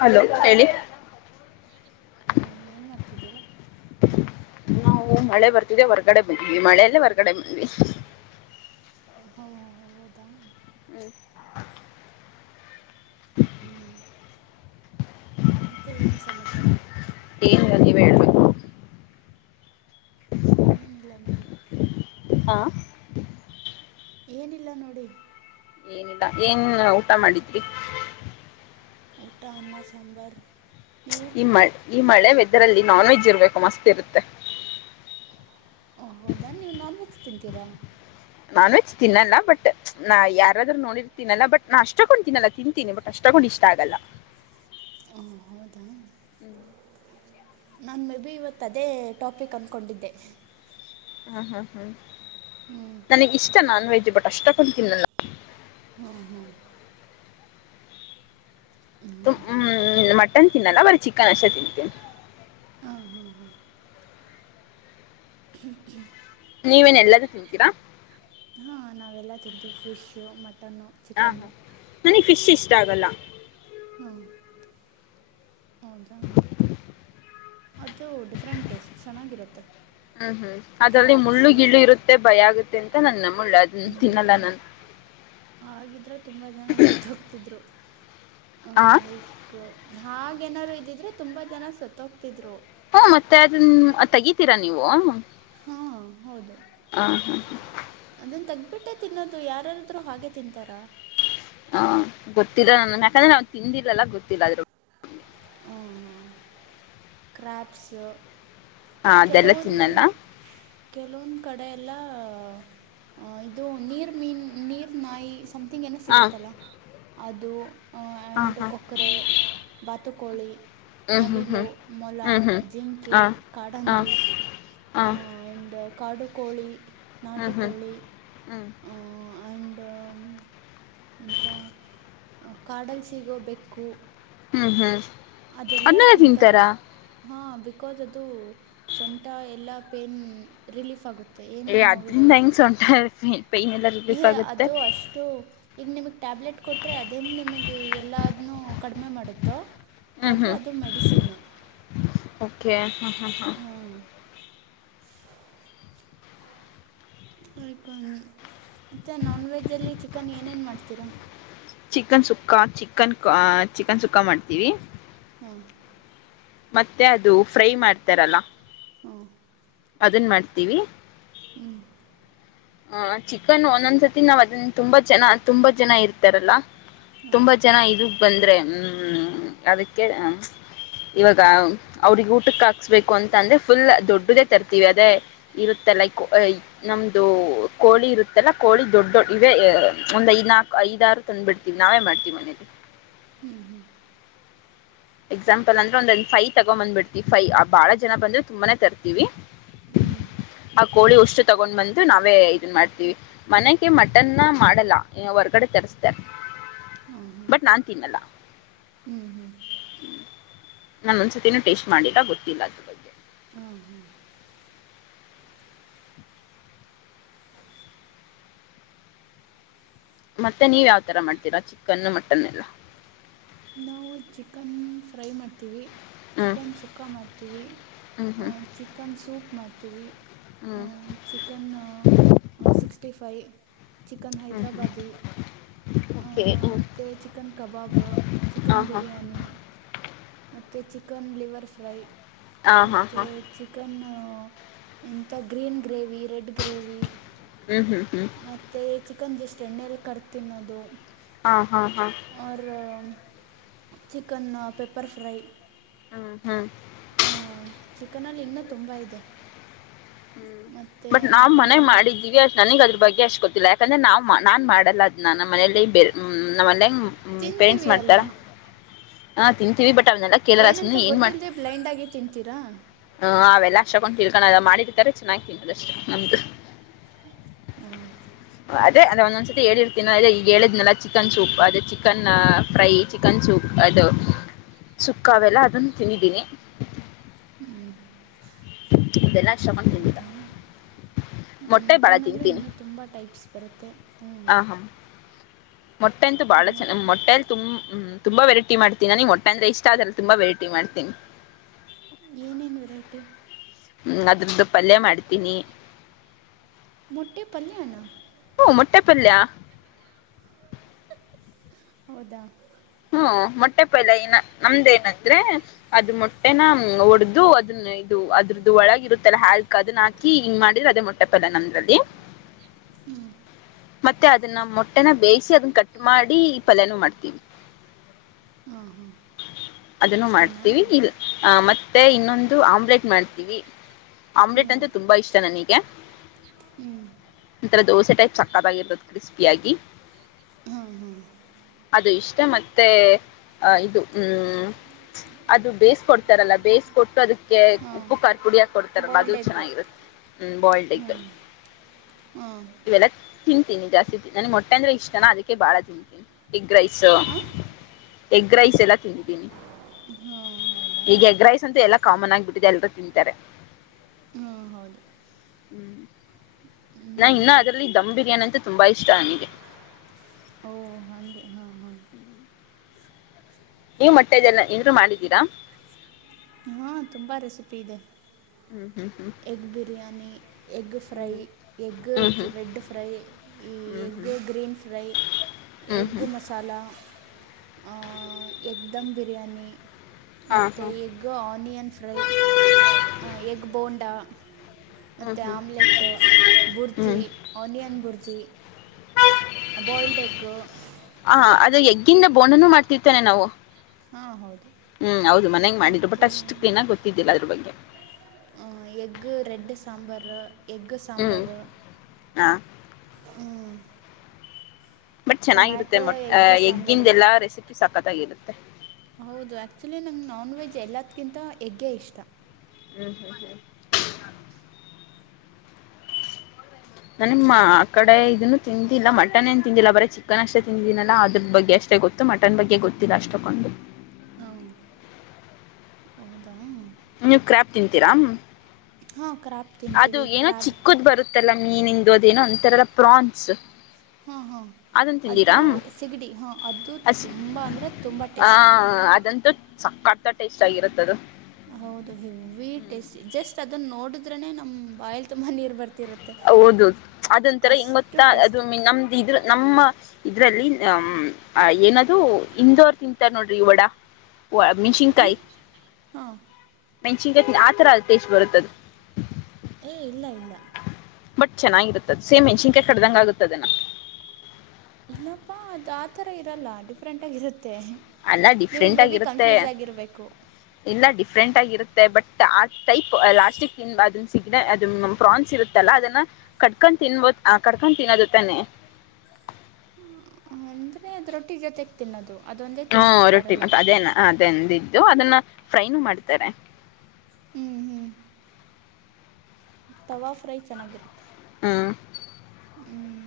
Hello ಹೇಳಿ ಹೇಳಿ ಏನ್ ಮಾಡ್ತಿದ್ದೀರಾ ನಾವು ಮಳೆ ಬರ್ತಿದೆೆ ಹೊರ್ಗಡೆ ಬಂದ್ವಿ ಮಳೆಯಲ್ಲೇ ಹೊರ್ಗಡೆ ಬಂದ್ವಿ ಹ ಹ ಹ ಹೌದಾ ಹ್ಮ್ ಹ್ಮ್ ಮತ್ತೆ ಏನ್ ಸಮಾಚಾರ [unintelligible] ಏನಿಲ್ಲ ನೋಡಿ ಹಾ ಏನಿಲ್ಲ ನೋಡಿ ಏನಿಲ್ಲ ಏನ್ ಊಟ ಮಾಡಿದ್ರಿ ಊಟ ಅನ್ನ ಸಾಂಬರ್ ಈ ಮಳೆ ಈ ಮಳೆ ವೇಥೇರ್ ನಾನ್ ವೆಜ್ ಇರ್ಬೇಕು ಮಸ್ತ್ ಇರುತ್ತೆ ಓ ಹೌದಾ ನೀವು ನಾನ್ ವೆಜ್ ತಿಂತೀರ ಅಲ್ವಾ ನಾನ್ ವಜ್ ತಿನ್ನಲ್ಲ ಬಟ್ ನಾ ಯಾರದ್ರು ನೋಡಿರ್ ತಿನ್ನಲ್ಲ ಬಟ್ ನಾ ಅಷ್ಟೊಕೊಂಡ್ ತಿನ್ನಲ್ಲ ತಿಂತೀನಿ ಬಟ್ ಅಷ್ಟ ಇಷ್ಟ ಆಗಲ್ಲ ಹ್ಮ್ ಹೌದಾ ಹ್ಮ್ ನಾನು ಮೆ ಬಿ ಇವತ್ತ ಅದೇ ಟಾಪಿಕ್ ಅನ್ಕೊಂಡಿದ್ದೆ ಹ್ಮ ಹ್ಮ್ ಹ್ಮ್ ನನಗ್ ಇಷ್ಟ ನಾನ್ ವೆಜ್ ಬಟ್ ಅಷ್ಟು ತಿನ್ನಲ್ಲ ಹ್ಮ್ ಹ್ಮ್ ಹೌದಾ ಮಟನ್ ತಿನ್ನಲ್ಲ ಬರೀ ಚಿಕನ್ ಅಷ್ಟೆ ತಿಂತೀನಿ ಹ ಹಾ ಹಾ [unintelligible] ನೀವೇನ್ ಎಲ್ಲದೂ ತಿಂತೀರಾ ಹಾ ನಾವೆಲ್ಲ ತಿಂತೀವಿ ಫಿಶು ಮಟನ್ನು ಹಾ ಹಾ ಚಿಕನ್ನು ನನಗೆ ಫಿಶ್ ಇಷ್ಟ ಆಗಲ್ಲ ಹಾ ಹೌದಾ ಅದು ಡಿಫ್ರೆಂಟೆಸ್ಟ್ ಚೆನ್ನಾಗಿರುತ್ತೆ ಹ್ಮ್ ಹ್ಮ್ ಅದ್ರಲ್ಲಿ ಮುಳ್ಳು ಕ್ರ್ಯಾಬ್ಸು ಗಿಳು ಇರುತ್ತೆ ಭಯ ಆಗುತ್ತೆ ಅಂತ ನನ್ನ ನಮ್ಮ ಳ್ಳ ತಿನ್ನಲ್ಲ ನಾನು ಹಾಗಿದ್ರೆ ತುಂಬ ಜನ ಸತ್ತ ಹೋಗ್ತಿದ್ರು ಹಾ ಹಾಗೇಏನಾರು ಇದ್ದಿದ್ರೆ ತುಂಬಾ ಜನ ಸತ್ತ ಹೋಗ್ತಿದ್ರು ಹ ಮತ್ತೆ ಅದನ್ನ ತೆಗಿತೀರಾ ನೀವು ಹಾ ಹೌದು ಹಾ ಅದ ತ ಬಿಟ್ಟೆ ತಿನ್ನೋದು ಯಾರರಾಧ್ರು ಹಾಗೆ ತಿಂತಾರಾ ಹ ಗೊತ್ತಿಲ್ಲ ನ ಯಾಕಂದ್ರೆ ಅವ್ನ್ ತಿಂದಿಲ್ಲಲ್ಲ ಗೊತ್ತಿಲ್ಲ ಅದ್ರ ಹ್ಮ್ ಹ್ಮ್ ಕ್ರ್ಯಾಪ್ಸ್ ಹಾ ಅದೆಲ್ಲ ತಿನ್ನಲ್ಲ ಕೆಲವೊಂದ್ ಕಡೆ ಎಲ್ಲ ಇದು ನೀರ್ ಮೀನ್ ನೀರ್ ನಾಯಿ ಸ್ಯಾಮ್ಥಿಂಗ್ ಏನ ಹ ಸಿಗುತ್ತಲ್ಲ ಅದು ಹಾ ಯಂಡ್ ಹಾ ಕೊಕ್ಕರೆ ಬಾತು ಕೋಳಿ ಹ್ಮ್ ಹ್ಮ್ ಹ್ಮ್ ಮೊಲ ಹ್ಮ್ ಹ್ಮ್ ಜಿಂಕೆ ಹ ಹ ಕಾಡಂದಿ ಹ ಆ್ಯಂಡ್ ಕಾಡು ಕೋಳಿ ಹ್ಮ್ ಹ್ಮ್ ನಾಟಿಕೋಳಿ ಹ್ಮ್ ಆ್ಯಂಡ್ ಯಂಥ ಕಾಡಲ್ ಸಿಗೋ ಬೆಕ್ಕು ಹ್ಮ್ ಹ್ಮ್ ಅನ್ನದ ತಿಂತಾರ ಹಾ ಬಿಕಾಸ್ ಅದು ಸೊಂಟ ಎಲ್ಲ ಪೇನ್ ರಿಲೀಫ್ ಆಗುತ್ತೆ ಏನೂ ಏ ಅದ್ರಿಂದ ನೋವಿರಲ್ಲ ಹೆಂಗ್ ಸೊಂಟ ಪೈನ್ ಎಲ್ಲ ಏ ರಿಲೀಫ್ ಆಗುತ್ತೆ ಅದು ಅಷ್ಟು ಈಗ ನಿಮಗೆ ಟ್ಯಾಬ್ಲೆಟ್ ಕೊಟ್ಟರೆ ಅದ ಹಂಗೆ ನಿಮಗೆ ಎಲ್ಲಾದನ್ನೂ ಕಡಿಮೆ ಮಾಡುತ್ತೋ ಹ್ಮ್ ಹಾಗೆ ಹ್ಮ್ ಅದು ಮೆಡಿಸಿನ್ನು ಓಕೆ ಹಾಂ ಹಾ ಹಾ ಹಾಂ ಆಯಕ ಮತ್ತೆ ನಾನ್ ವೆಜ್ಜಲ್ಲಿ ಚಿಕನ್ ಏನೇನು ಮಾಡ್ತೀರಾ ಚಿಕನ್ ಸುಕ್ಕಾ ಚಿಕನ್ ಚಿಕನ್ ಸುಕ್ಕ ಮಾಡ್ತೀವಿ ಹ್ಮ್ ಮತ್ತೆ ಅದು ಫ್ರೈ ಮಾಡ್ತಾರಲ್ಲ ಹ್ಮ ಅದನ್ ಮಾಡ್ತೀವಿ ಹ್ಮ್ ಹ ಚಿಕನ್ ಒಂದೊಂದ್ಸತಿ ನಾವ್ ಅದನ್ನ ತುಂಬಾ ಜನ ತುಂಬಾ ಜನ ಇರ್ತಾರಲ್ಲಾ ಹಾಂ ತುಂಬಾ ಜನ ಇದಕ್ ಬಂದ್ರೆ ಹ್ಮ್ ಅದಕ್ಕೆ ಇವಾಗ ಅವ್ರಿಗೆ ಊಟಕ್ಕೆ ಹಾಕ್ಸ್ಬೇಕು ಅಂತ ಅಂದ್ರೆ ಫುಲ್ ದೊಡ್ಡದೇ ತರ್ತೀವಿ ಅದೇ ಇರುತ್ತ ಲೈಕ್ ನಮ್ದು ಕೋಿ ಇರುತ್ತೆಲ್ಲ ಕೋಳಿ ದಡ್ ದೊಡ್ ಇವೇ ಒಂದ ಐದ ನಾಲ್ಕು ಐದಾರು ತಂದು್ಬ ಬಿಡ್ತೀವಿ ನಾವೇ ಮಾಡ್ತೀವಿ ಮನ ಹ್ಮ್ ಹ್ಮ್ ಎಕ್ಸಾಂಪಲ್ ಅಂದ್ರ ಒಂದ್ ಫೈ ತಗೊ ಬಂದ್ಬಿಡ್ತಿವಿ ಫೈ ಆ ಬಾಳ ಜನ ಬಂದ್ರೆ ತುಂಬಾನೇ ತರ್ತೀವಿ ಹ್ಮ್ ಆ ಕೋಳಿ ಉಷ್ಟು ತಗೊಂಡ್ ಬಂದು ನಾವೇ ಇದನ್ ಮಾಡ್ತೀವಿ ಮನೆಗೆ ಮಟನ್ನ ಮಾಡಲ್ಲ ಹೊರ್ಗಡೆ ತರ ಅತ ಹ [unintelligible] ಬಟ್ ನಾನ್ ತಿನ್ನಲ್ಲ ಹ್ಮ್ ಹ್ಮ್ ನಾನ ಒಂದ್ಸತಿನೂ ಟೇಸ್ಟ್ ಮಾಡಿಲ್ಲ ಗೊತ್ತಿಲ್ಲ ಅದ್ರ ಬಗ್ಗೆ ಹಾಂ ಹಾಂ ಮತ್ತೆ ನೀವ ಯಾವ್ತರ ಮಾಡ್ತೀರಾ ಚಿಕನ್ ಮಟನ್ ಎಲ್ಲ ನಾವು ಚಿಕನ್ ಫ್ರೈ ಮಾಡ್ತೀವಿ ಹ್ಮ್ ಚಿಕನ್ ಸುಕ್ಕ ಮಾಡ್ತೀವಿ ಹ್ಮ್ ಹ್ಮ್ ಚಿಕನ್ ಸೂಪ್ ಮಾಡ್ತೀವಿ ಹ್ಮ್ ಹ ಚಿಕನ್ ಸಿಕ್ಸ್ಟಿ ಫೈವ್ ಚಿಕನ್ ಹ್ಮ್ ಹ್ಮ್ ಹೈದ್ರಾಬಾದಿ ಆ ಓಕೆ ಹ್ಮ್ ಮತ್ತೆ ಚಿಕನ್ ಕಬಾಬ್ ಹಾ ಚಿಕನ್ ಹಾ ಬಿರಿಯಾನಿ ಮತ್ತುತ್ತ ಚಿಕನ್ ಲಿವರ್ ಫ್ರೈ ಹಾ ಹಾ ಮತ್ತೆ ಹಾ ಚಿಕನ್ ಎಂತ ಗ್ರೀನ್ ಗ್ರೇವಿ ರೆಡ್ ಗ್ರೇವಿ ಹ್ಮ್ ಹ್ಮ್ ಹ್ಮ್ ಮತ್ತು ಚಿಕನ್ [unintelligible] ಎಷ್ಟಟ್ ಎಣ್ಣಲಿ ಕರ್ದು ತಿನ್ನೋದು ಹಾ ಹಾ ಹಾ ಆರ್ ಚಿಕನ್ ಪೆಪ್ಪರ್ ಫ್ರೈ ಹ್ಮ ಹ್ಮ್ ಚಿಕನಲ್ಲಿ ಇನ್ನೂ ತುಂಬಾ ಇದೆ ಹ್ಮ್ ಮತ್ತು ಬಟ್ ನಾವ್ ಮನೆಗ ಮಟನಲ್ಲಿ ಮಾಡಿದ್ದೀವಿ ಅ ನನಗ್ ಅದ್ರ ಬಗ್ಗೆ ಅಷ್ಟ್ ಗೊತ್ತಿಲ್ಲ ಯಾಕಂದ್ರೆ ನಾ ನಾನ್ ಮಾಡಲ್ಲ ಅದ್ ನ ಮನಲಿ [unintelligible] ನಮ್ಮ ಪೇರೆಂಟ್ಸ್ ತಿಂತೀವಿ ಮಾಡ್ತಾರ ಅಲ್ವಾ ಹ ತಿಂತೀವಿ ಬಟ್ [unintelligible] ಕೇಳಲ್ಲ ಏನಂತ ಸುಮ್ನೆ ಏನ್ ಮಾಡ್ತ ಗೊತ್ತಿಲ್ದೆೇ ಬ್ಲೈಂಡ್ ಆಗಿ ತಿನ್ತೀರಾ ಅವೆಲ್ಲ ಹ [unintelligible] ಶಕೊಂಡಿರ್ಕಣ ಅದ ಮಾಡಿರ್ತಾರೆ ಚೆನ್ನಾಗ್ತನಿ ಅದಷ್ಟೇ ನಮ್ದು ಹ್ಮ್ ಅದೇ ಅದ ಒಂದೊಂದ್ಸತಿ ಹೇಳಿರ್ತೀನ ಅ ಈಗ ಹೇಳಿದ್ನೆಲ್ಲ ಚಿಕನ್ ಸೂಪ್ ಅದೇ ಚಿಕನ್ ಫ್ರೈ ಚಿಕನ್ ಸೂಪ್ ಅದು ಸುಕ್ಕ ಅವೆಲ್ಲ ಅದನ್ನು ತನ್ನಿದ್ದೀನಿ ಹ್ಮ್ ಇದೆಲ್ಲಾ ಶ್ರಮ ತಿಂದಿಲ್ಲ ಮೊಟ್ಟೆ ಬಾಳ ಮಟನ್ ಅಲ್ಲೂ ತಿಂತೀನಿ ಇನ್ನುೂ ತುಂಬಾ ಟೈಪ್ಸ್ ಬರುತ್ತೆ ಹ್ಮ್ ಆ ಹಾ ಮೊಟ್ಟೆ ಅಂತೂ ಬಾಳ ಚ ಮೊಟ್ಟೆಲಿ ತುಂಬ ಹ್ಮ ತುಂಬಾ ವೆರೈಟಿ ಮಾಡ್ತೀನಿ ನನಗ್ ಒಟ್ಟೆ ಅಂದ್ರೆ ಇಷ್ಟ ಆದ್ರೆ ತುಂಬಾ ವೆರೈಟಿ ಮಾಡ್ತೀನಿ ಏನೇನು ವೆರೈಟಿ ಹ್ಮ್ ಅದ್ರದ್ದು ಪಲ್ಯ ಮಾಡ್ತೀನಿ ಮೊಟ್ಟೆ ಪಲ್ಯನಾ ಮುಟ್ಟೆ ಪಲ್ಯ [unintelligible] ಹೌದಾ ಹ್ಞೂ ಮೊಟ್ಟೆ ಪಲ್ಯನ ನಮ್ದೇಏನಂದ್ರೆ ಅದ ಮೊಟ್ಟೆನ ಒಡ್ದು ಅದನ್ನ ಇದು ಅದ್ರದ್ದು ಒಳಗ ಇರುತ್ತಲ್ಲಾ ಹಾಲ್ಕ್ ಅದನ್ನ ಹಾಕಿ ಹಿಂಗ್ ಮಾಡಿದ್ರ ಅದೇ ಮೊಟ್ಟೆ ಅಲ್ಲ ನಮ್ರಲ್ಲಿ ಹ್ಮ್ ಮತ್ತೆ ಅದನ್ನ ಮೊಟ್ಟೆನ ಬೇಯಿಸಿ ಅದನ್ನ ಕಟ್ ಮಾಡಿ ಈ ಪಲ್ಯಾನ ಮಾಡ್ತೀವಿ ಹಾ ಅದನ್ನು ಮಾಡ್ತೀವಿ ಇಲ್ ಆ ಮತ್ತೆ ಮತ್ತೆ ಇನ್ನೊಂದು ಆಮ್ಲೆಟ್ ಮಾಡ್ತೀವಿ ಹ್ಞೂ ಆಮ್ಲೆಟ್ ಅಂತೆ ತುಂಬಾ ಇಷ್ಟ ನನಗೆ ಹ್ಞೂ [unintelligible] ಈಥರ ದೋಸೆ ಟೈಪ್ ಸಕ್ಕಾದಾಗಿರ್ಬೋದು ಕ್ರಿಸ್ಪಿಯಾಗಿ ಹಾ ಹಾ ಅದು ಇಷ್ಟೇ ಮತ್ತೆ ಇದು ಹ್ಮ್ ಅದು ಬೇಯಿಸಕೊಡ್ತಾರಲ್ಲ ಬೇಯಿಸಿಕೊಟ್ಟು ಅದ ಹಾಂ ಉಪ್ಪು ಖಾರದಪುಡಿಯಕ ಕೊಡ್ತಾರಲ್ಲ ಅದು ಬಾಯ್ಲ್ಡ್ ಎಗ್ಗು ಚೆನ್ನಾಗಿರುತ್ತೆ ಹ್ಮ ಬಾಯಲ್ಡ್ ಎಗ್ ಹ್ಮ ಇವೆಲ್ಲ ತಿಂತೀನಿ ಜಾಸ್ತಿ ನನ್ಗ್ ಮೊಟ್ಟೆ ಅಂದ್ರೆ ಇಷ್ಟಾನ ಅದಕ್ಕೆ ಬಾಳ ತಿಂತೀನಿ ಹೆಗ್ ರೈಸ್ ಹಾಂ ಎಗ್ ರೈಸ್ ಎಲ್ಲ ತಿಂತೀನಿ ಹಾಂ ಈಗ ಹೌದಾ ಎಗ್ ರೈಸ್ ಅಂತ ಎಲ್ಲ ಕಾಮನ್ ಆಗಿಬಿಟ್ಟಿದೆ ಎಲ್ರೂ ತಿಂತಾರೆ. ಹಾ ಹೌದು ಹ್ಮ್ ನಾ ಹ್ಞೂ ಇನ್ನು ಅದ್ರಲ್ಲಿ ದಧಮ್ ಬಿರಿಯಾನಿ ಅಂತ ತುಂಬಾ ಇಷ್ಟ ನನಗೆ. ಓ ಹಾಗೆ ಹಾಂ ಹಾಂ ನೀವು ಮೊಟ್ಟೆದೆಲ್ಲ [unintelligible] ಮಾಡಿದ್ದೀರಾ ಹಾ ತುಂಬಾ ರೆಸಿಪಿ ಇದೆ. ಹ್ಮ್ ಹ್ಮ್ ಎಗ್ ಬಿರಿಯಾನಿ ಎಗ್ ಫ್ರೈ ಹ್ಮ್ ಎಗ್ ಹ್ಮ್ ಹ್ಮ್ ರೆಡ್ ಫ್ರೈ ಈ ಹ್ಮ್ ಹ್ಮ್ ಎಗ್ ಹ್ಮ್ ಗ್ರೀನ್ ಫ್ರೈ ಹ್ಮ್ ಹ್ಮ್ ಎಗ್ ಹ್ಮ್ ಮಸಾಲ ಹ್ಮ್ ಎಗ್ದಮ್ ಬಿರಿಯಾನಿ ಹಾ ಮತ್ತೆ ಹಾ egg onion fry egg bonda ಹ್ಮ್ ಮತ್ತೆ ಹ್ಮ್ ಆಮ್ಲೆಟ್ ಬುರ್ಜಿ ಹ್ಮ್ ಆನಿಯನ್ ಬುರ್ಜಿ ಬಾಯಿಲ್ಡ್ ಎಗ್ಗು ಹ ಅದು ಎಗ್ಗಿಂದ ಬೋಡನು ಮಾಡ್ತಿರ್ತೇನೆ ನಾವು ಹಾಂ ಹೌದು ಹ್ಮ್ ಹೌದು ಮನೆಗೆ ಮಾಡಿದ್ರು ಬಟ್ ಮತ್ತು ಅಷ್ಟು ಕ್ಲೀನಾಗಿ ಗೊತ್ತಿದ್ದಿಲ್ಲ ಅದ್ರ ಬಗ್ಗೆ. ಹ್ಮ ಎಗು ರೆಡ್ ಸಾಂಬಾರ್ ಎಗ್ ಹ್ಮ್ ಸಾಂಬಾರ್ ಹ ಹ್ಮ್ ಬಟ್ ಚೆನ್ನಾಗಿರುತ್ತೆ ಮಟ್ ಎಗ್ ಎಗ್ಗಿಂದ ಸಾಂಬಾರು ಎಲ್ಲಾ ರೆಸಿಪಿ ಸಾಕತ್ತಾಗಿರುತ್ತೆ. ಹೌದು ಆಕ್ಚುಲಿ ನಂಗೆ ನಾನ್ ವೆಜ್ ಎಲ್ಲದಕಿಂತ ಎಗ್ಗೆ ಇಷ್ಟ ಹ್ಮ್ ಹ್ಮ್ [inaudible] ಹ್ಮ್ ನಾನಮ್ಮ ಆ ಕಡೆ ಇದನ್ನು ತಿಂದಿಲ್ಲ ಮಟನ್ ಏನ್ ತಿಂದಿಲ್ಲ ಬರ ಚಿಕನ್ ಅಷ್ಟೇ ತಿಂದಿನಲ್ಲಾ ಅದ್ರ ಬಗ್ಗೆ ಅಷ್ಟು ಅಷ್ಟ ಗೊತ್ತು ಮಟನ್ ಬಗ್ಗೆ ಗೊತ್ತಿಲ್ಲ ಅಷ್ಟು ಕೊಗೊಂಡು ಹ ಹೌದು ತಾನೇ ನೀ ಕ್ರ್ಯಾಬ್ ತಿನ್ಂತೀರಾ ಹಾಂ ಕ್ರಾಬ್ ಅದು ತಿಂತೀವಿ ಏನೋ ಕ್ರಾಬ್ ಚಿಕ್ಕದ್ ಬರುತ್ತಲ್ಲ ಮೀನಿಂದ ಅದ ಏನೋ ಅಂತರಲ್ಲ ಪ್ರಾನ್ಸ್ ಹ್ಮ ಹಾ ಅದನ್ ತಿಂದಿರಾ ಅದು ಸಿಗಡಿ ಹಾ ಅದು ಅಸ್ ತುಂಬ ಅಂದ್ರೆ ತುಂಬ ಟೇಸ್ಟ್ ಸಕ್ಕತ ಟೇಸ್ಟ್ ಆಗಿರುತ್ತದು ಹೌದು ಹೆವಿವಿ ಹ್ಮ್ ಟೇಸ್ಟಿ ಜಸ್ಟ್ ಅದನ್ನ ನೋಡಿದ್ರನನೆ ನಮ್ ಬಾಯಲ್ ತುಂಬಾ ನೀರ್ ಬರ್ತ ಹೌದ ಅದೊಂಂತರ ಹೆಂಗ ಮತ್ತ ಅಷ್ಟು ಅದು ಟೇಸ್ಟಿ ಮ ನಮ್ದ ಇದ್ರ ನಮ್ಮ ಇದ್ರಲ್ಲಿ ಹ ಏನದು ಇಂದೋರ್ ತಿಂತಾರ ನೋಡ್ರಿ ವಡ ಒ ಹಾಂ ಮೆಣಸಿನಕಾಯಿ ಹಾಂ [unintelligible] ಆತರ [unintelligible] ಅದು ಟೇಸ್ಟ್ ಬರುತ್ತದು ಏ ಇಲ್ಲ ಇಲ್ಲ ಬಟ್ ಚೆನ್ನಾಗಿರುತ್ತದೆ ಸೇಮ ಮೆಣಸಿನ್ಕಾಯಿ ಕಡ್ದಂಗ ಆಗತದನಾ ಏನಪ್ಪಾ ಅದು ಆತರ ಇರಲ್ಲ ಡಿಫ್ರೆಂಟ್ ಆಗಿರುತ್ತೆ ಅಲ್ಲ ನೀವು ಡಿಫ್ರೆಂಟ್ ಮೇ ಬಿ ಆಗಿರುತ್ತೆ ಕನ್ಫ್ಯೂಸ್ ಆಗಿರ್ಬೇಕು ಇಲ್ಲ ಡಿಫ್ರೆಂಟ್ ಆಗಿರುತ್ತೆ ಬಟ್ ಆ ಟೈಪ್ ಲಾಸ್ಟಿಕ್ ಅದ ಸಿಗ ಅದು ಪ್ರಾನ್ಸ್ ಇರುತ್ತಲ್ಲ ಅದನ್ನ ಕಟ್ಕೊಂಡ್ ತಿನ್ಬೋದು ಕಟ್ಕೊಂಡ್ ತಿನ್ನೋದು ತಾನೆ ಹ್ಮ ಅಂದ್ರೆ ಅದ ರೊಟ್ಟಿ ಜೊತೆಗೆ ತಿನ್ನೋದು ಅದೊಂದೇ ಹ್ಮ ತಿನ್ನೋದು ರೊಟ್ಟಿ ಬರಲ್ಲ ಮತ್ತ ಅದೇನ ಅದಂದ ಇದಿದ್ದು ಅದನ್ನ ಫ್ರೈನು ಮಾಡ್ತಾರೆ ಹ್ಞೂ ಹ್ಞೂ ತವಾ ಫ್ರೈ ಚೆನ್ನಾಗಿರುತ್ತೆ ಹಾ ಹ್ಮ್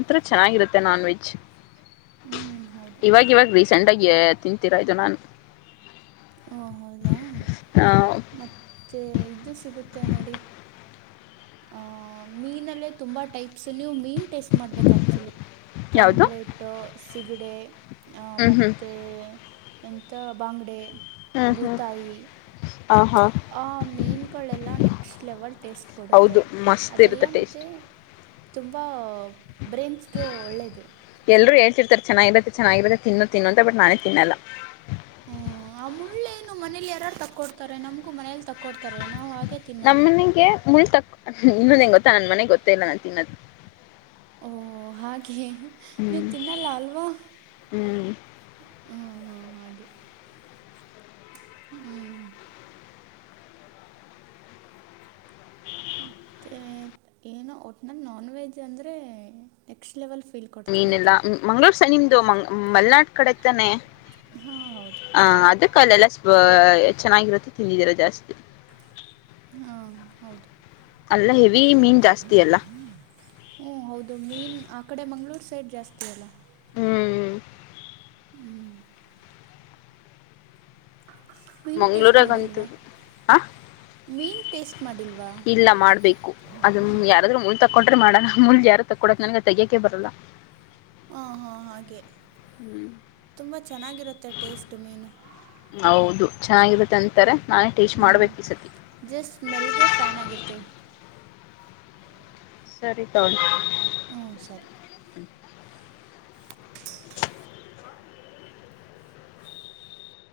ಒಥರ ಚೆನ್ನಾಗಿರುತ್ತೆ ನಾನ್ ವೆಜ್ ಹ್ಞೂ ಹೌದು ಇವವಾಗ ಸೆಂಡಗೆ ತಿಂತೀರಾ ಇದು ನಾನು ಓ ಹೌದಾ ಮತ್ತೆ ಇದು ಸಿಗುತ್ತೆ ನೋಡಿ ಆ ಮೀನಲ್ಲೇ ತುಂಬಾ ಟೈಪ್ಸ್ ನೀ ಮೀನ್ ಟೇಸ್ಟ್ ಮಾಡ್ಬೇಕು ಆಕ್ಚುಲಿ ಯಾವುದು ಪಾಂಪ್ಲೆೇಟ್ ಸಿಗಡೆ ಹ್ಮ್ ಹ್ಮ್ ಮತ್ತು ಎಥ ಬಂಗಡೆ ಹ್ಮ್ ಹ್ಮ್ ಬೂತಾಯಿ ಆ ಹಾ ಆ ಮೀನ್ಗಳೆಲ್ಲ ನೆಕ್ಸ್ಟ್ ಲೆವಲ್ ಟೇಸ್ಟ್ ಕೊಡುತ್ತೆ ಅದೆಲ್ಲ ಮಸ್ತಿರುತ್ತೆ ಮತ್ತು ಟೇಸ್ಟ್ ತುಂಬ ಬ್ರೇನ್ಸ್ಗೆ ಒಳ್ಳೆಯದು [unintelligible] ಚೆನ್ನಾಗಿರುತ್ತೆ ಚೆನ್ನಾಗಿರುತ್ತೆ ತಿನ್ನು ತಿನ್ನು ಅಂತ ಬಟ್ ನಾನೇ ತಿನ್ನಲ್ಲ ಹ್ಮ್ ಆ ಮುಳ್ಳೇನು ಮನೇಲಿ ಯಾರಾರ್ ತಕ್ಕೊಡ್ತಾರೆ ನಮ್ಗೂ ಮನೇಲಿ ತಕ್ಕೊಡ್ತಾರೆ ನಾವು ಹಾಗೆ ತಿನ್ನೋದು ನಮ್ಮನೆಗೆ ಮುಳ್ಳು ಇನ್ನೊಂದ ಏನು ಗೊತ್ತಾ ನಮ್ಮ ಮನೆಗ್ ಗೊತ್ತೇ ಇಲ್ಲ ನಾನ್ ತಿನ್ನೋದು ಓ ಹಾಗೆ ನೀವು ಹ್ಮ್ ತಿನ್ನಲ್ಲ ಅಲ್ವಾ ಹ್ಮ್ ಹಾಂ ಹಾಂ ಹ್ಮ್ ಮತ್ತೆ ಏನೋ ಒಟ್ನಲ್ಲಿ ನಾನ್ ವೆಜ್ ಅಂದ್ರೆ ನೆಕ್ಸ್ಟ್ ಲೆವೆಲ್ ಫೀಲ್ ಮೀನುಎಲ್ಲ ಕೊಡ್ತಿರುತ್ತೆ ಮಂಗ್ಗಳೂರ್ ನಿಮ್ದು ಮಲೆನಾಡ್ ಕಡೆ ತಾನೆ ಹಾಂ ಹೌದು ಹ ಅದು ಕಲ್ಲೆಲ್ಲ ಚೆನ್ನಾಗಿರುತ್ತೆ ತಿಂದಿದ್ದೀರ ಜಾಸ್ತಿ ಹಾ ಹೌದು ಅಲ್ಲಿಯ ಹೆವಿ ಮೀನ್ ಜಾಸ್ತಿ ಅಲ್ಲ ಹ್ಮ ಹೌದು ಮೀನ್ ಆ ಕಡೆ ಮಂಗ್ಗಳೂರ್ ಸೈಡ್ ಜಾಸ್ತಿ ಅಲ್ಲ ಹ್ಮ್ ಹ್ಮ್ ಮೀನು ಟೇಸ್ಟ್ ಮಂಗಳೂರು ಮಾಡಿಲ್ವಾ [unintelligible] ಮೀನು ಟೇಸ್ಟ್ ಮಾಡಿಲ್ವಾ ಇಲ್ಲ ಮಾಡ್ಬೇಕು ಅದ ಯಾರಾದ್ರೂ ಕೊಂಟ್ರೆ ಮಾಡೋಣ ಮುಳ್ಳು ಯಾರು ತಕ್ಕೊಡಲ್ಲ ನನ್ಗೆ ತೆಗಿಯೋಕೆ ಬರಲ್ಲ ಹಾಂ ಹಾಂ ಹಾಗೆ ಹ್ಮ್ ತುಂಬ ಚೆನ್ನಾಗಿರುತ್ತೆ ಟೇಸ್ಟು ಮೀನು ಹೌದು ಚೆನ್ನಾಗಿರುತ್ತೆ ಅಂತಾರೆ ನಾನೇ ಟೇಸ್ಟ್ ಹ್ಮ್ ಮಾಡ್ಬೇಕು ಈ ಸತಿ ಜಸ್ಟ್ ಸ್ಮೆಲ್ಗೆ ಫ್ಯಾನ್ ಆಗಿರ್ತೇವಿ ಸರಿ ತಗೋಳಿ ಹ್ಮ ಸರಿ [unintelligible] [inaudible]